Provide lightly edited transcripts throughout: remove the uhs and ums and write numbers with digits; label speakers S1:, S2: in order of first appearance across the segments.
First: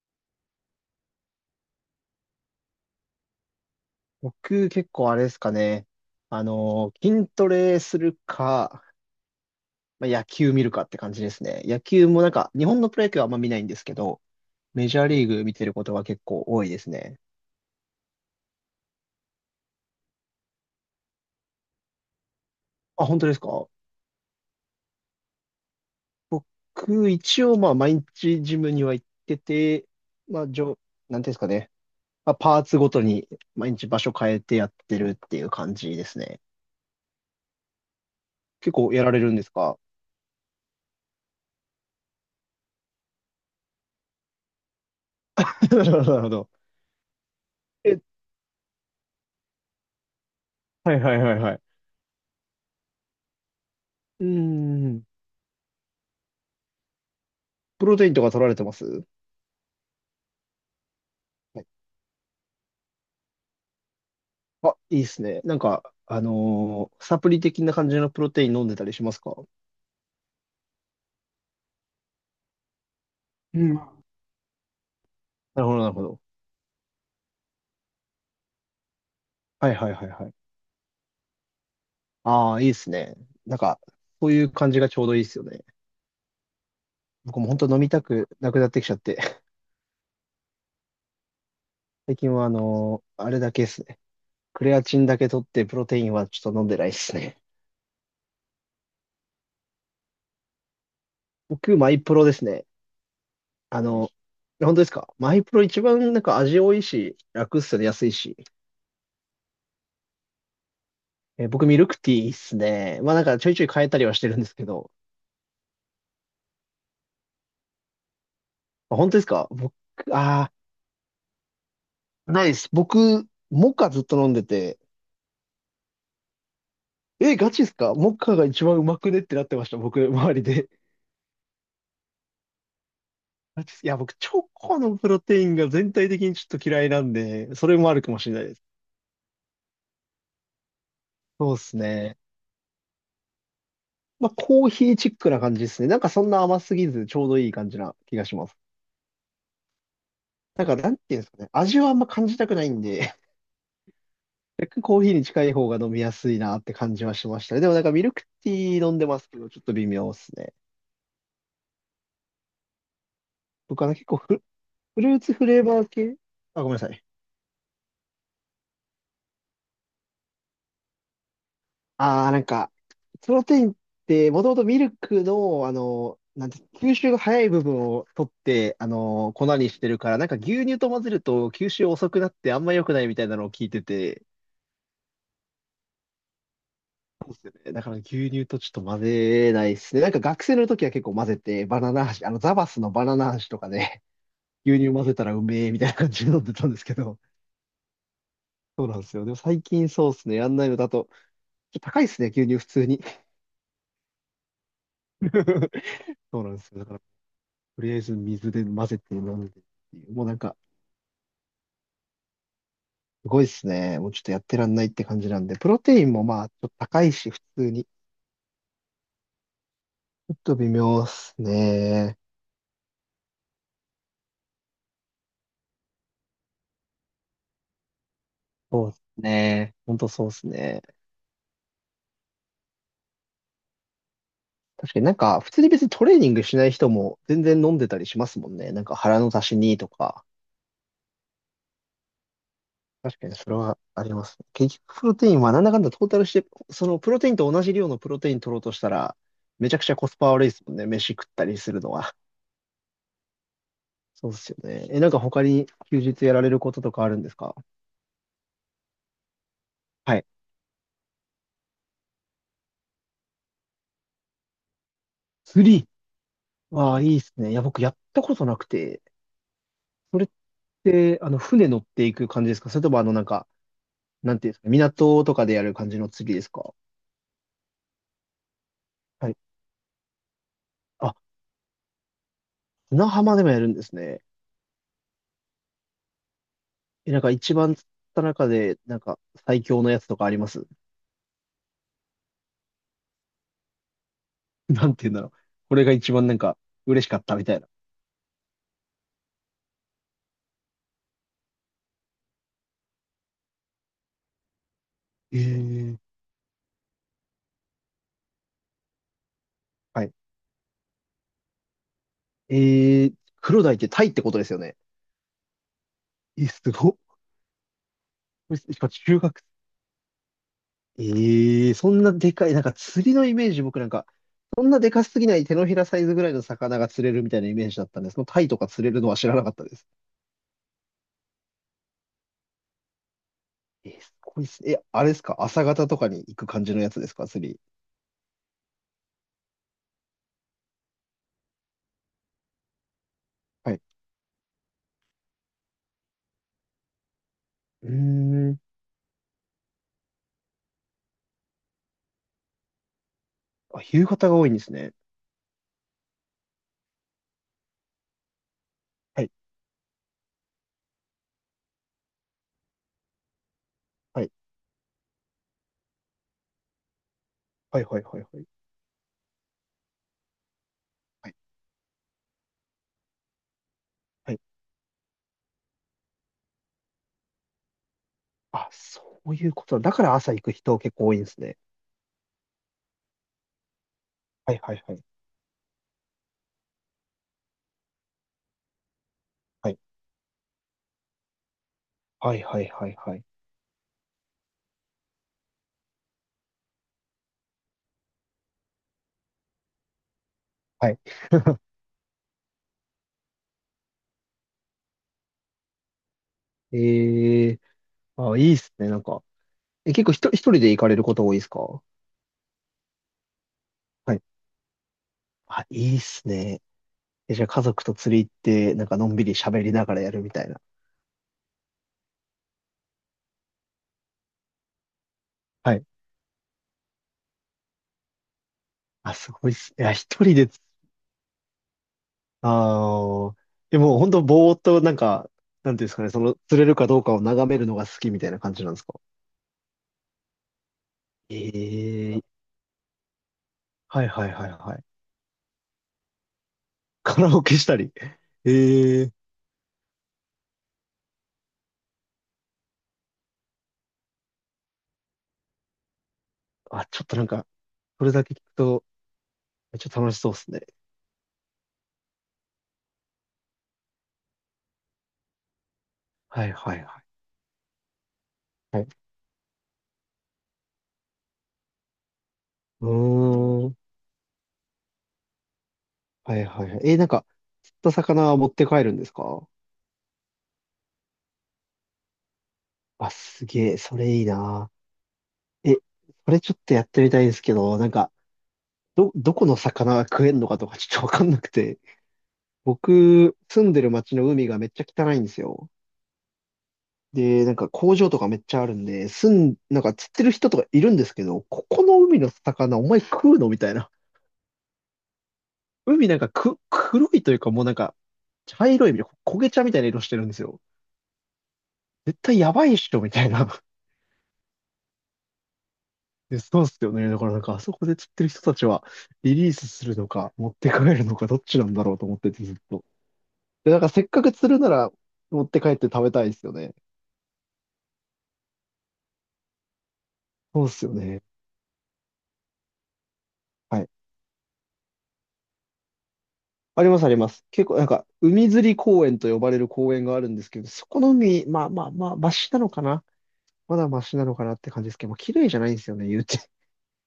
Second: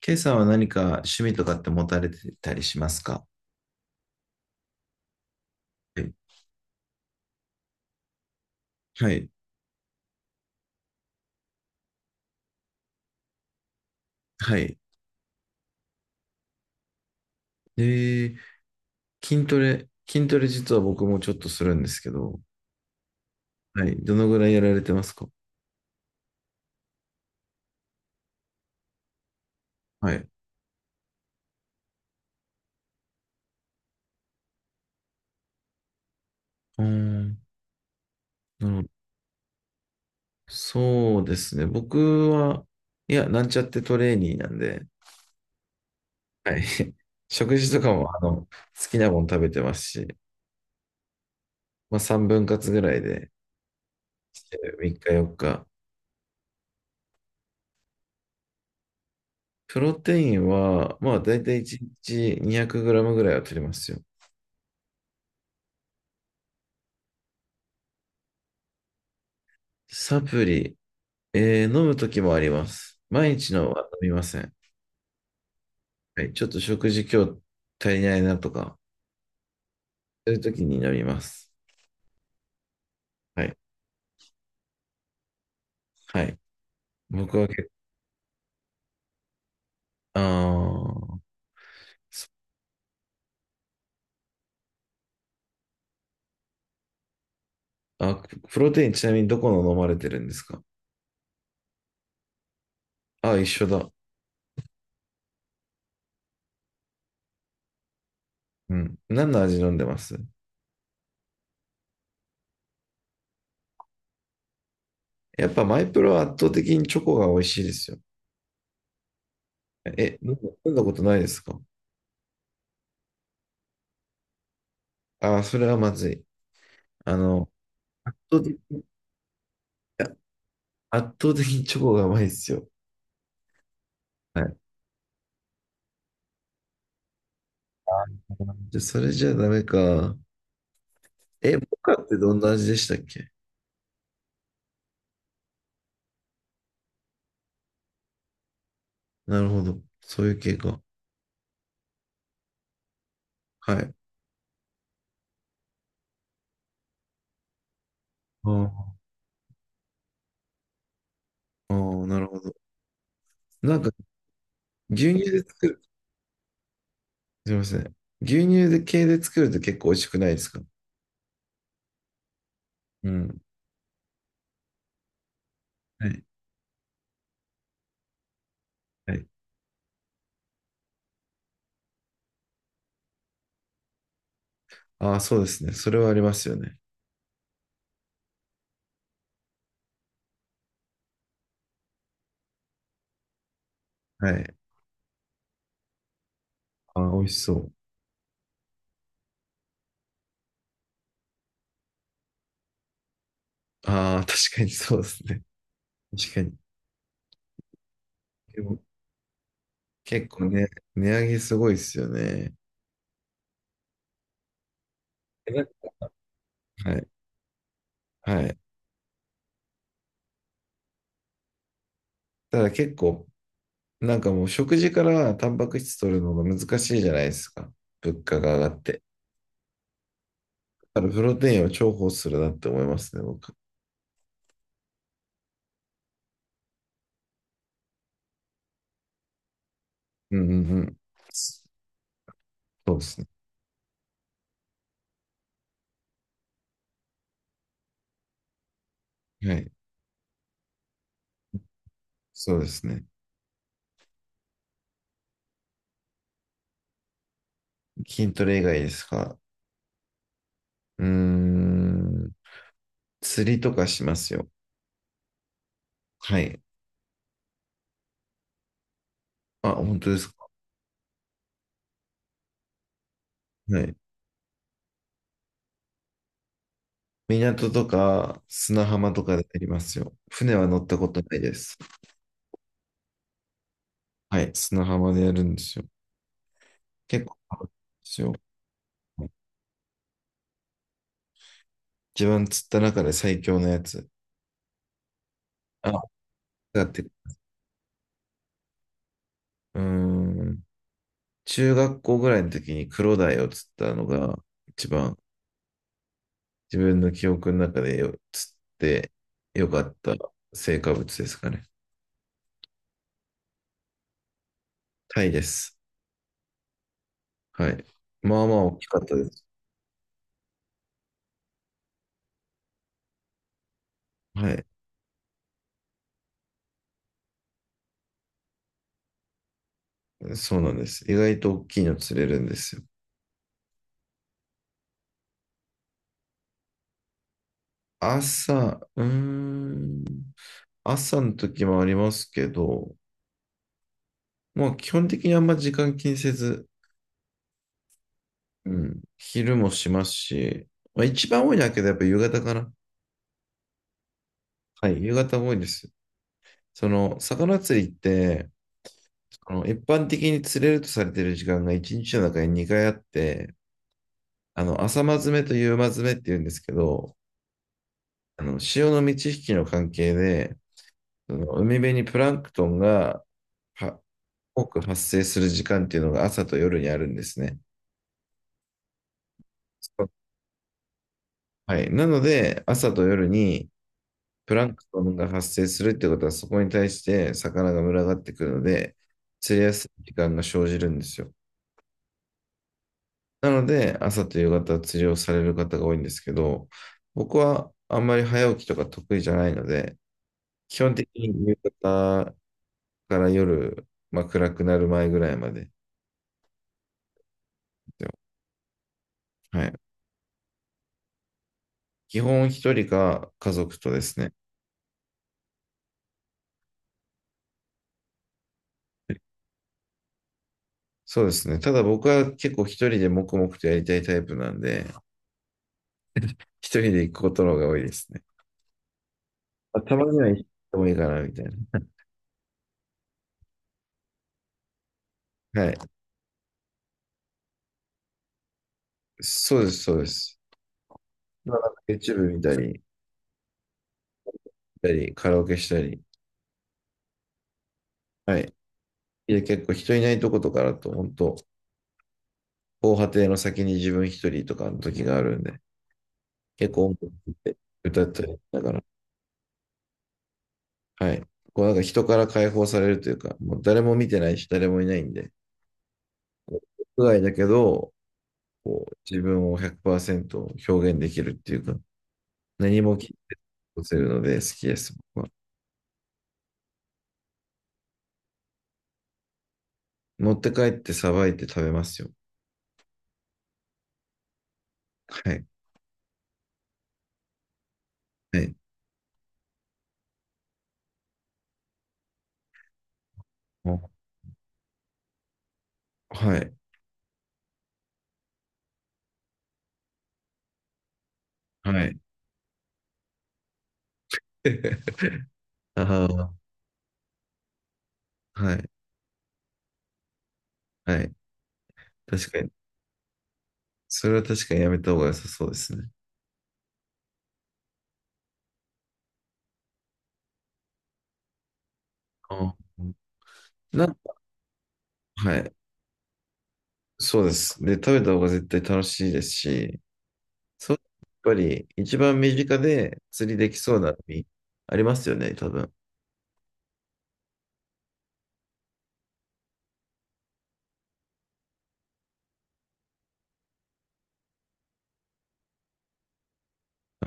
S1: ケイさんは何か趣味とかって持たれてたりしますか？
S2: 僕結構あれですかね。
S1: はい
S2: 筋トレするか、
S1: はい。
S2: まあ、野球見るかって感じですね。野球もなんか、日本のプロ野球はあんま見ないんですけど、
S1: はい。
S2: メジャーリーグ見てることが結構多いですね。
S1: で、筋トレ実は僕もちょっとするんですけど、
S2: あ、本当ですか？
S1: はい。どのぐらいやられてますか？
S2: 僕、一応まあ毎日ジムには行ってて、
S1: はい。う
S2: まあ、なんていうんですかね。まあ、パーツごとに毎日場所変えてやってるっていう感じですね。
S1: ーん、な
S2: 結
S1: るほど。
S2: 構やられるんですか？
S1: そうですね。僕は、いや、なんちゃってトレーニーなんで、
S2: なるほど。
S1: はい。食事とか
S2: え、
S1: も、好きなもの食べてますし、
S2: はいはいはいはい。
S1: まあ3分割ぐらいで、
S2: うー
S1: 3
S2: ん。
S1: 日4日。
S2: プロテインとか取られてます？はい。
S1: プロテインは、まあ大体1日2 0 0ムぐらいは取りますよ。
S2: あ、いいですね。なんか、サプリ的な感じのプロテイン飲んでたりしますか？
S1: サプリ、飲むときもあります。毎日
S2: う
S1: の
S2: ん。
S1: は
S2: な
S1: 飲みません。
S2: るほど、なるほど。
S1: はい、ちょっと食事今日足りないなとか、
S2: はいはいはいは
S1: そ
S2: い。
S1: ういうときに飲みます。
S2: ああ、いいですね。
S1: はい。
S2: なんか、そういう感じがちょうどいいですよね。
S1: はい。僕
S2: 僕も
S1: は
S2: 本
S1: け、
S2: 当飲みたくなくなってきちゃって。
S1: あー
S2: 最
S1: そ
S2: 近はあれだけですね。クレアチンだけ取って、プロテインはちょっと飲んでないですね。
S1: あ、プロテインちなみにどこの飲まれてるんですか？
S2: 僕、マイプロですね。
S1: あ、一緒
S2: あ
S1: だ。
S2: の、本当ですか？マイプロ一番なんか味多いし、楽っすよね、安いし。
S1: うん。何の味飲んでます
S2: 僕、ミルクティーっすね。まあなんかちょいちょい変えたりはしてるんですけど、
S1: やっぱマイプロは圧倒的にチョコが美味しいですよ。
S2: あ、本当ですか？僕、
S1: え、飲んだ
S2: あ
S1: 飲んだことないですか？
S2: あ、ないです。僕、モカずっと飲んでて、
S1: あー、それはまずい。あ
S2: え、
S1: の、
S2: ガチですか？
S1: 圧
S2: モカ
S1: 倒
S2: が
S1: 的
S2: 一番
S1: に、
S2: う
S1: い
S2: まくねってなってました、僕、
S1: や
S2: 周りで。
S1: 圧倒的にチョコがうまいですよ。
S2: ガチっす。いや、僕、チ
S1: は
S2: ョ
S1: い、
S2: コのプロテインが全体的にちょっと嫌いなんで、それもあるかもしれないです。
S1: じゃあそれじゃダメか。
S2: そ
S1: え、
S2: うで
S1: モ
S2: す
S1: カって
S2: ね。
S1: どんな味でしたっけ？
S2: まあ、コーヒーチックな感じですね。なんかそんな甘すぎず、ちょうどいい感じな気がします。
S1: なるほど。そういう系
S2: なんか、
S1: か。
S2: なんていうんですかね。味はあんま感じたくないんで、
S1: はい。
S2: 若干コーヒーに近い方が飲みやすいなって感じはしましたね。でもなんかミルク
S1: あ
S2: ティー
S1: あ、
S2: 飲んでますけど、ちょっと微妙ですね。
S1: ああ、なるほど。なん
S2: 僕は
S1: か、
S2: ね結構フル
S1: 牛
S2: ー
S1: 乳
S2: ツ
S1: で
S2: フレー
S1: 作る。
S2: バー系。あ、ごめんなさい。
S1: すいません。牛乳で系で作ると結構美味しくないですか？
S2: ああー、なんか、
S1: う
S2: プ
S1: ん。
S2: ロテインって、もともとミルクの、あ
S1: は
S2: の、
S1: い。
S2: なんて、吸収が早い部分を取って、
S1: はい。
S2: 粉にしてるから、なんか牛乳と混ぜると吸収遅くなってあんま良くないみたいなのを聞いてて、
S1: ああ、そうですね。それはありますよね。
S2: そうですよね。だから牛乳とちょっと混ぜないですね。なんか学生の時は結構混ぜて、バナナ味、ザバスのバナナ味とかで、
S1: はい。
S2: 牛乳混ぜたらうめえみたいな感じで飲んでたんですけ
S1: ああ、美
S2: ど、
S1: 味しそう。
S2: そうなんですよ。でも最近そうですね。やんないのだと、ちょっと高いですね、牛乳普通に。
S1: ああ、確かにそうですね。確
S2: そ
S1: か
S2: うな
S1: に。
S2: んですよ。だから、とりあえず水
S1: で
S2: で
S1: も、
S2: 混ぜて飲んでっていう。もう
S1: 結
S2: なん
S1: 構
S2: か、
S1: ね、値上げすごいですよね。
S2: すごいっすね。もうちょっとやってらんないって感じなん
S1: え
S2: で。
S1: な
S2: プロテインもまあ、ちょっと
S1: は
S2: 高
S1: い。
S2: いし、普通に。ち
S1: はい。
S2: ょっと微妙っすね。
S1: ただ結構、なんかもう食事からタンパク質取るのが難しいじゃないですか。物価が上がっ
S2: そうっ
S1: て。
S2: すね。ほんとそうっすね。
S1: だからプロテインを重宝するなって思いますね、僕。
S2: 確かになんか、普通に別にトレーニングしない人も全然飲んでたりしますもんね。なんか腹の足しにとか。
S1: うんうんうん。そうで
S2: 確
S1: すね。
S2: かにそれはありますね。結局プロテインはなんだかんだトータルして、そのプロテインと同じ量のプロテイン取ろうとしたら、
S1: は
S2: め
S1: い。
S2: ちゃくちゃコスパ悪いですもんね。飯食ったりするのは。
S1: そうですね。
S2: そうっすよね。え、なんか他に休日やられることとかあるんですか？
S1: 筋トレ以外ですか？
S2: はい。
S1: うーん。釣りとかしますよ。
S2: 釣り。
S1: はい。
S2: わあ、いいっすね。いや、僕やったことなくて、
S1: あ、本当で
S2: それ
S1: す
S2: っ
S1: か。
S2: て、船乗っていく感じですか？それともなんか、
S1: はい。
S2: なんていうんですか、港とかでやる感じの釣りですか？
S1: 港とか砂浜と
S2: は
S1: か
S2: い。
S1: でやりますよ。船は乗ったこ
S2: あ、
S1: とないです。
S2: 砂浜でもやるんですね。
S1: はい。砂浜でやるんですよ。
S2: え、なん
S1: 結
S2: か
S1: 構
S2: 一
S1: 楽
S2: 番釣っ
S1: しいです
S2: た
S1: よ。
S2: 中で、なんか最強のやつとかあります？
S1: 一番釣った中で最強のやつ。
S2: なんていうんだろう。これ
S1: あ
S2: が一番なんか
S1: だって、
S2: 嬉しかったみたいな。
S1: ーん、中学校ぐらいの時にクロダイを釣ったのが一番
S2: ええ。
S1: 自分の記憶の中で釣ってよかっ
S2: は
S1: た
S2: い。
S1: 成果物ですかね。
S2: えー、黒鯛ってタイってことですよね。
S1: タイです。
S2: え、すごっ。こ
S1: はい。まあま
S2: れ
S1: あ大
S2: し
S1: き
S2: かも
S1: かった
S2: 中
S1: で
S2: 学。
S1: す。
S2: ええ、そんなでかい、なんか釣りのイメージ、僕なんか、
S1: は
S2: そ
S1: い。
S2: んなでかすぎない手のひらサイズぐらいの魚が釣れるみたいなイメージだったんです。そのタイとか釣れるのは知らなかったです。
S1: そうなんです。意外と大きいの釣れるんですよ。
S2: えー、すごいっす。え、あれですか？朝方とかに行く感じのやつですか？釣り。
S1: 朝、うーん、朝の時もありますけど、
S2: はい。
S1: まあ基本的にあんま時間気にせず、
S2: うーん。
S1: うん、昼もしますし、まあ一番多いのはけどやっぱ夕方かな。
S2: あ、夕方が多いんです
S1: は
S2: ね。
S1: い、夕方も多いです。その、魚釣りって、
S2: はい。
S1: 一般的に釣れるとされている時間が1日の中に2回あって、
S2: はい。
S1: 朝間詰めと夕間詰めって言うんですけど、
S2: はい、はい、はい、はい。
S1: 潮の満ち引きの関係で、
S2: は
S1: そ
S2: い。
S1: の海辺にプランクトンがは
S2: はい。
S1: 多く発生する時間っていうのが朝と夜にあるんですね。
S2: あ、そういうことだ。だか
S1: そう、
S2: ら朝行く人結構多いんですね。
S1: はい。なので、朝と夜にプ
S2: はい、
S1: ラ
S2: は
S1: ン
S2: い、
S1: ク
S2: は
S1: ト
S2: い。
S1: ンが発生するってことは、そこに対して魚が群がってくるので、釣り
S2: は
S1: や
S2: い。
S1: すい時間が生じるんですよ。
S2: はい、はい、はい、はい。
S1: なので、朝と夕方釣りをされる方が多いんですけど、僕はあんまり早起きとか得意じゃないので、基
S2: は
S1: 本
S2: い。
S1: 的に夕 方から夜、まあ、暗くなる前ぐらいまでで
S2: ええ。
S1: すよ。
S2: あ、いいっすね。なんか。
S1: はい。
S2: え、結構一人で行かれること多いですか？
S1: 基本一人か家族とで
S2: は
S1: す
S2: い。
S1: ね。
S2: あ、いいっすね。え、じゃあ家族と釣り行って、なんかのんびり喋りながらやるみたいな。
S1: そうですね。ただ僕は結構一人で黙々とやりたいタイプなんで、
S2: はい。
S1: 一人で行くことの方が多いですね。
S2: あ、すごいっす。
S1: あ
S2: いや、
S1: たまに
S2: 一
S1: は
S2: 人
S1: 行っ
S2: で、
S1: てもいいかな、みたいな。
S2: ああ、でも本当ぼーっとなんか、
S1: は
S2: なん
S1: い。
S2: ていうんですかね、その釣れるかどうかを眺めるのが好きみたいな感じなんですか？
S1: そうです、そうです。まあ、なんか YouTube
S2: ええ。
S1: 見たり、
S2: はいはいはいはい。
S1: カラオケしたり。
S2: カラオケしたり。
S1: はい。
S2: ええ。
S1: いや、結構人いないとことかだと、本当防波堤の先に自分一人とかの時があるんで、結
S2: あ、
S1: 構音
S2: ちょっ
S1: 楽
S2: となん
S1: っ
S2: か、
S1: て歌
S2: そ
S1: っ
S2: れだ
S1: た
S2: け
S1: り、
S2: 聞く
S1: だから、
S2: と、めっちゃ楽しそうっすね。
S1: はい。こうなんか人から解放されるというか、もう誰も見てないし、誰もいないんで、
S2: はい
S1: こ
S2: はいは
S1: う屋
S2: い。
S1: 外だけど、
S2: は
S1: こ
S2: い。
S1: う自分を100%表現できるっていうか、何
S2: う
S1: も聞
S2: ーん。
S1: こせるので好きです、僕は。
S2: はいはいはい。なんか、釣った魚は持って帰るんですか？
S1: 持って帰ってさばいて食べますよ。
S2: あ、すげえ、それいいな。
S1: はい。
S2: え、それちょっとやってみたいんですけど、なんか、
S1: はい。
S2: どこの魚が食えんのかとかちょっとわかんなくて。僕、住ん
S1: も
S2: でる町の海がめっちゃ汚いんですよ。
S1: う、はい。
S2: で、なんか工場とかめっちゃあるんで、なんか釣ってる人とかいるんですけど、こ
S1: は
S2: こ
S1: い。
S2: の海の魚お前食うのみたいな。海なんか
S1: あ
S2: 黒いというかもうなんか、
S1: あ、は
S2: 茶
S1: い。
S2: 色いみたいな、焦げ茶みたいな色してるんですよ。
S1: はい。
S2: 絶
S1: 確
S2: 対
S1: かに。
S2: やばいっしょ、みたいな。
S1: それは確かにやめた方が良さそうですね。
S2: で、そうっすよね。だからなんか、あそこで釣ってる人たちは、リリースするのか、持って帰るのか、どっちなんだろうと思ってて、ず
S1: あ
S2: っと。
S1: ー
S2: で、なんか、
S1: な、
S2: せっかく釣るなら、
S1: は
S2: 持っ
S1: い。
S2: て帰って食べたいですよね。
S1: そうです。で、食べた方が絶対楽しいですし、
S2: そうっ
S1: そう、
S2: すよ
S1: やっ
S2: ね。
S1: ぱり一番身近で釣りできそう
S2: はい。
S1: な海ありますよね、多分。
S2: あります、あります。結構、なんか、海釣り公園と呼ばれる公園があるんですけど、そこの海、まあまあまあ、マシなのかな。まだマシなのかなって感じですけど、まあ、綺麗じゃないんですよね、言うて。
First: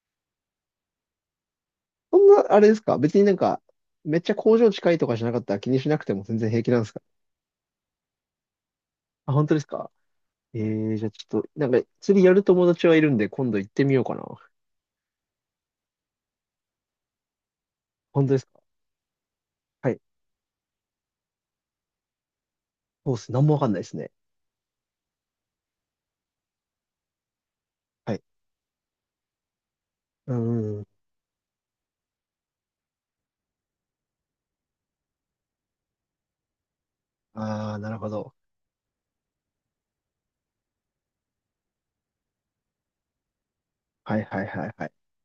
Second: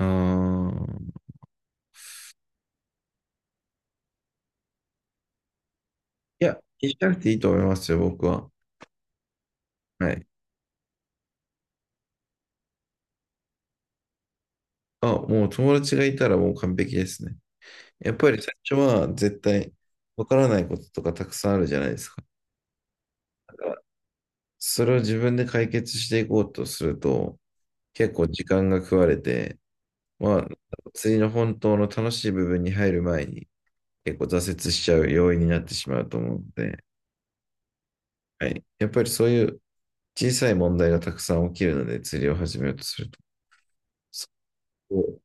S1: うーん。
S2: そんな、あれですか？別になんか、めっちゃ工場近いとかじゃなかったら気にしなくても全
S1: い
S2: 然
S1: や、
S2: 平気なん
S1: 気
S2: で
S1: に
S2: す
S1: し
S2: か？
S1: なくていいと思いますよ、僕は。
S2: あ、本当ですか？
S1: はい。
S2: ええ。じゃあちょっと、なんか釣りやる友達はいるんで、今度行ってみようかな。
S1: あ、もう友達がいたらもう完璧ですね。やっ
S2: 本
S1: ぱ
S2: 当で
S1: り
S2: す
S1: 最
S2: か？
S1: 初は絶対
S2: はい。
S1: わからないこととかたくさんあるじゃないですか。
S2: そうっす。なん
S1: だ
S2: もわ
S1: か
S2: かん
S1: ら
S2: ないですね。
S1: それを自分で解決していこうとすると、結
S2: はい。
S1: 構時間が食われて、
S2: う
S1: まあ、
S2: んうん。
S1: 釣りの本当の楽しい部分に入る前に結構挫折しちゃう要因になってしまうと思うので、
S2: ああ、なるほど。
S1: はい。やっぱりそういう小さい問題がたくさん起きるので釣りを始めようとすると、
S2: はい
S1: そ
S2: はいはいはい。
S1: こを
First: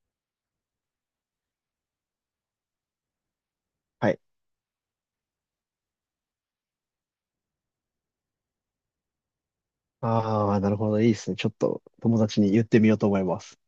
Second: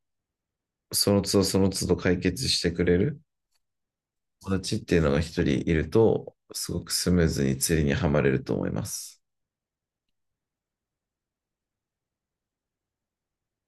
S1: その都度その都度解決してくれる
S2: はい。
S1: 友達っていうのが一人いると、すごくスムーズに釣りにはまれると思います。
S2: ああ、なるほど。いいですね。ちょっと友達に言ってみようと思います。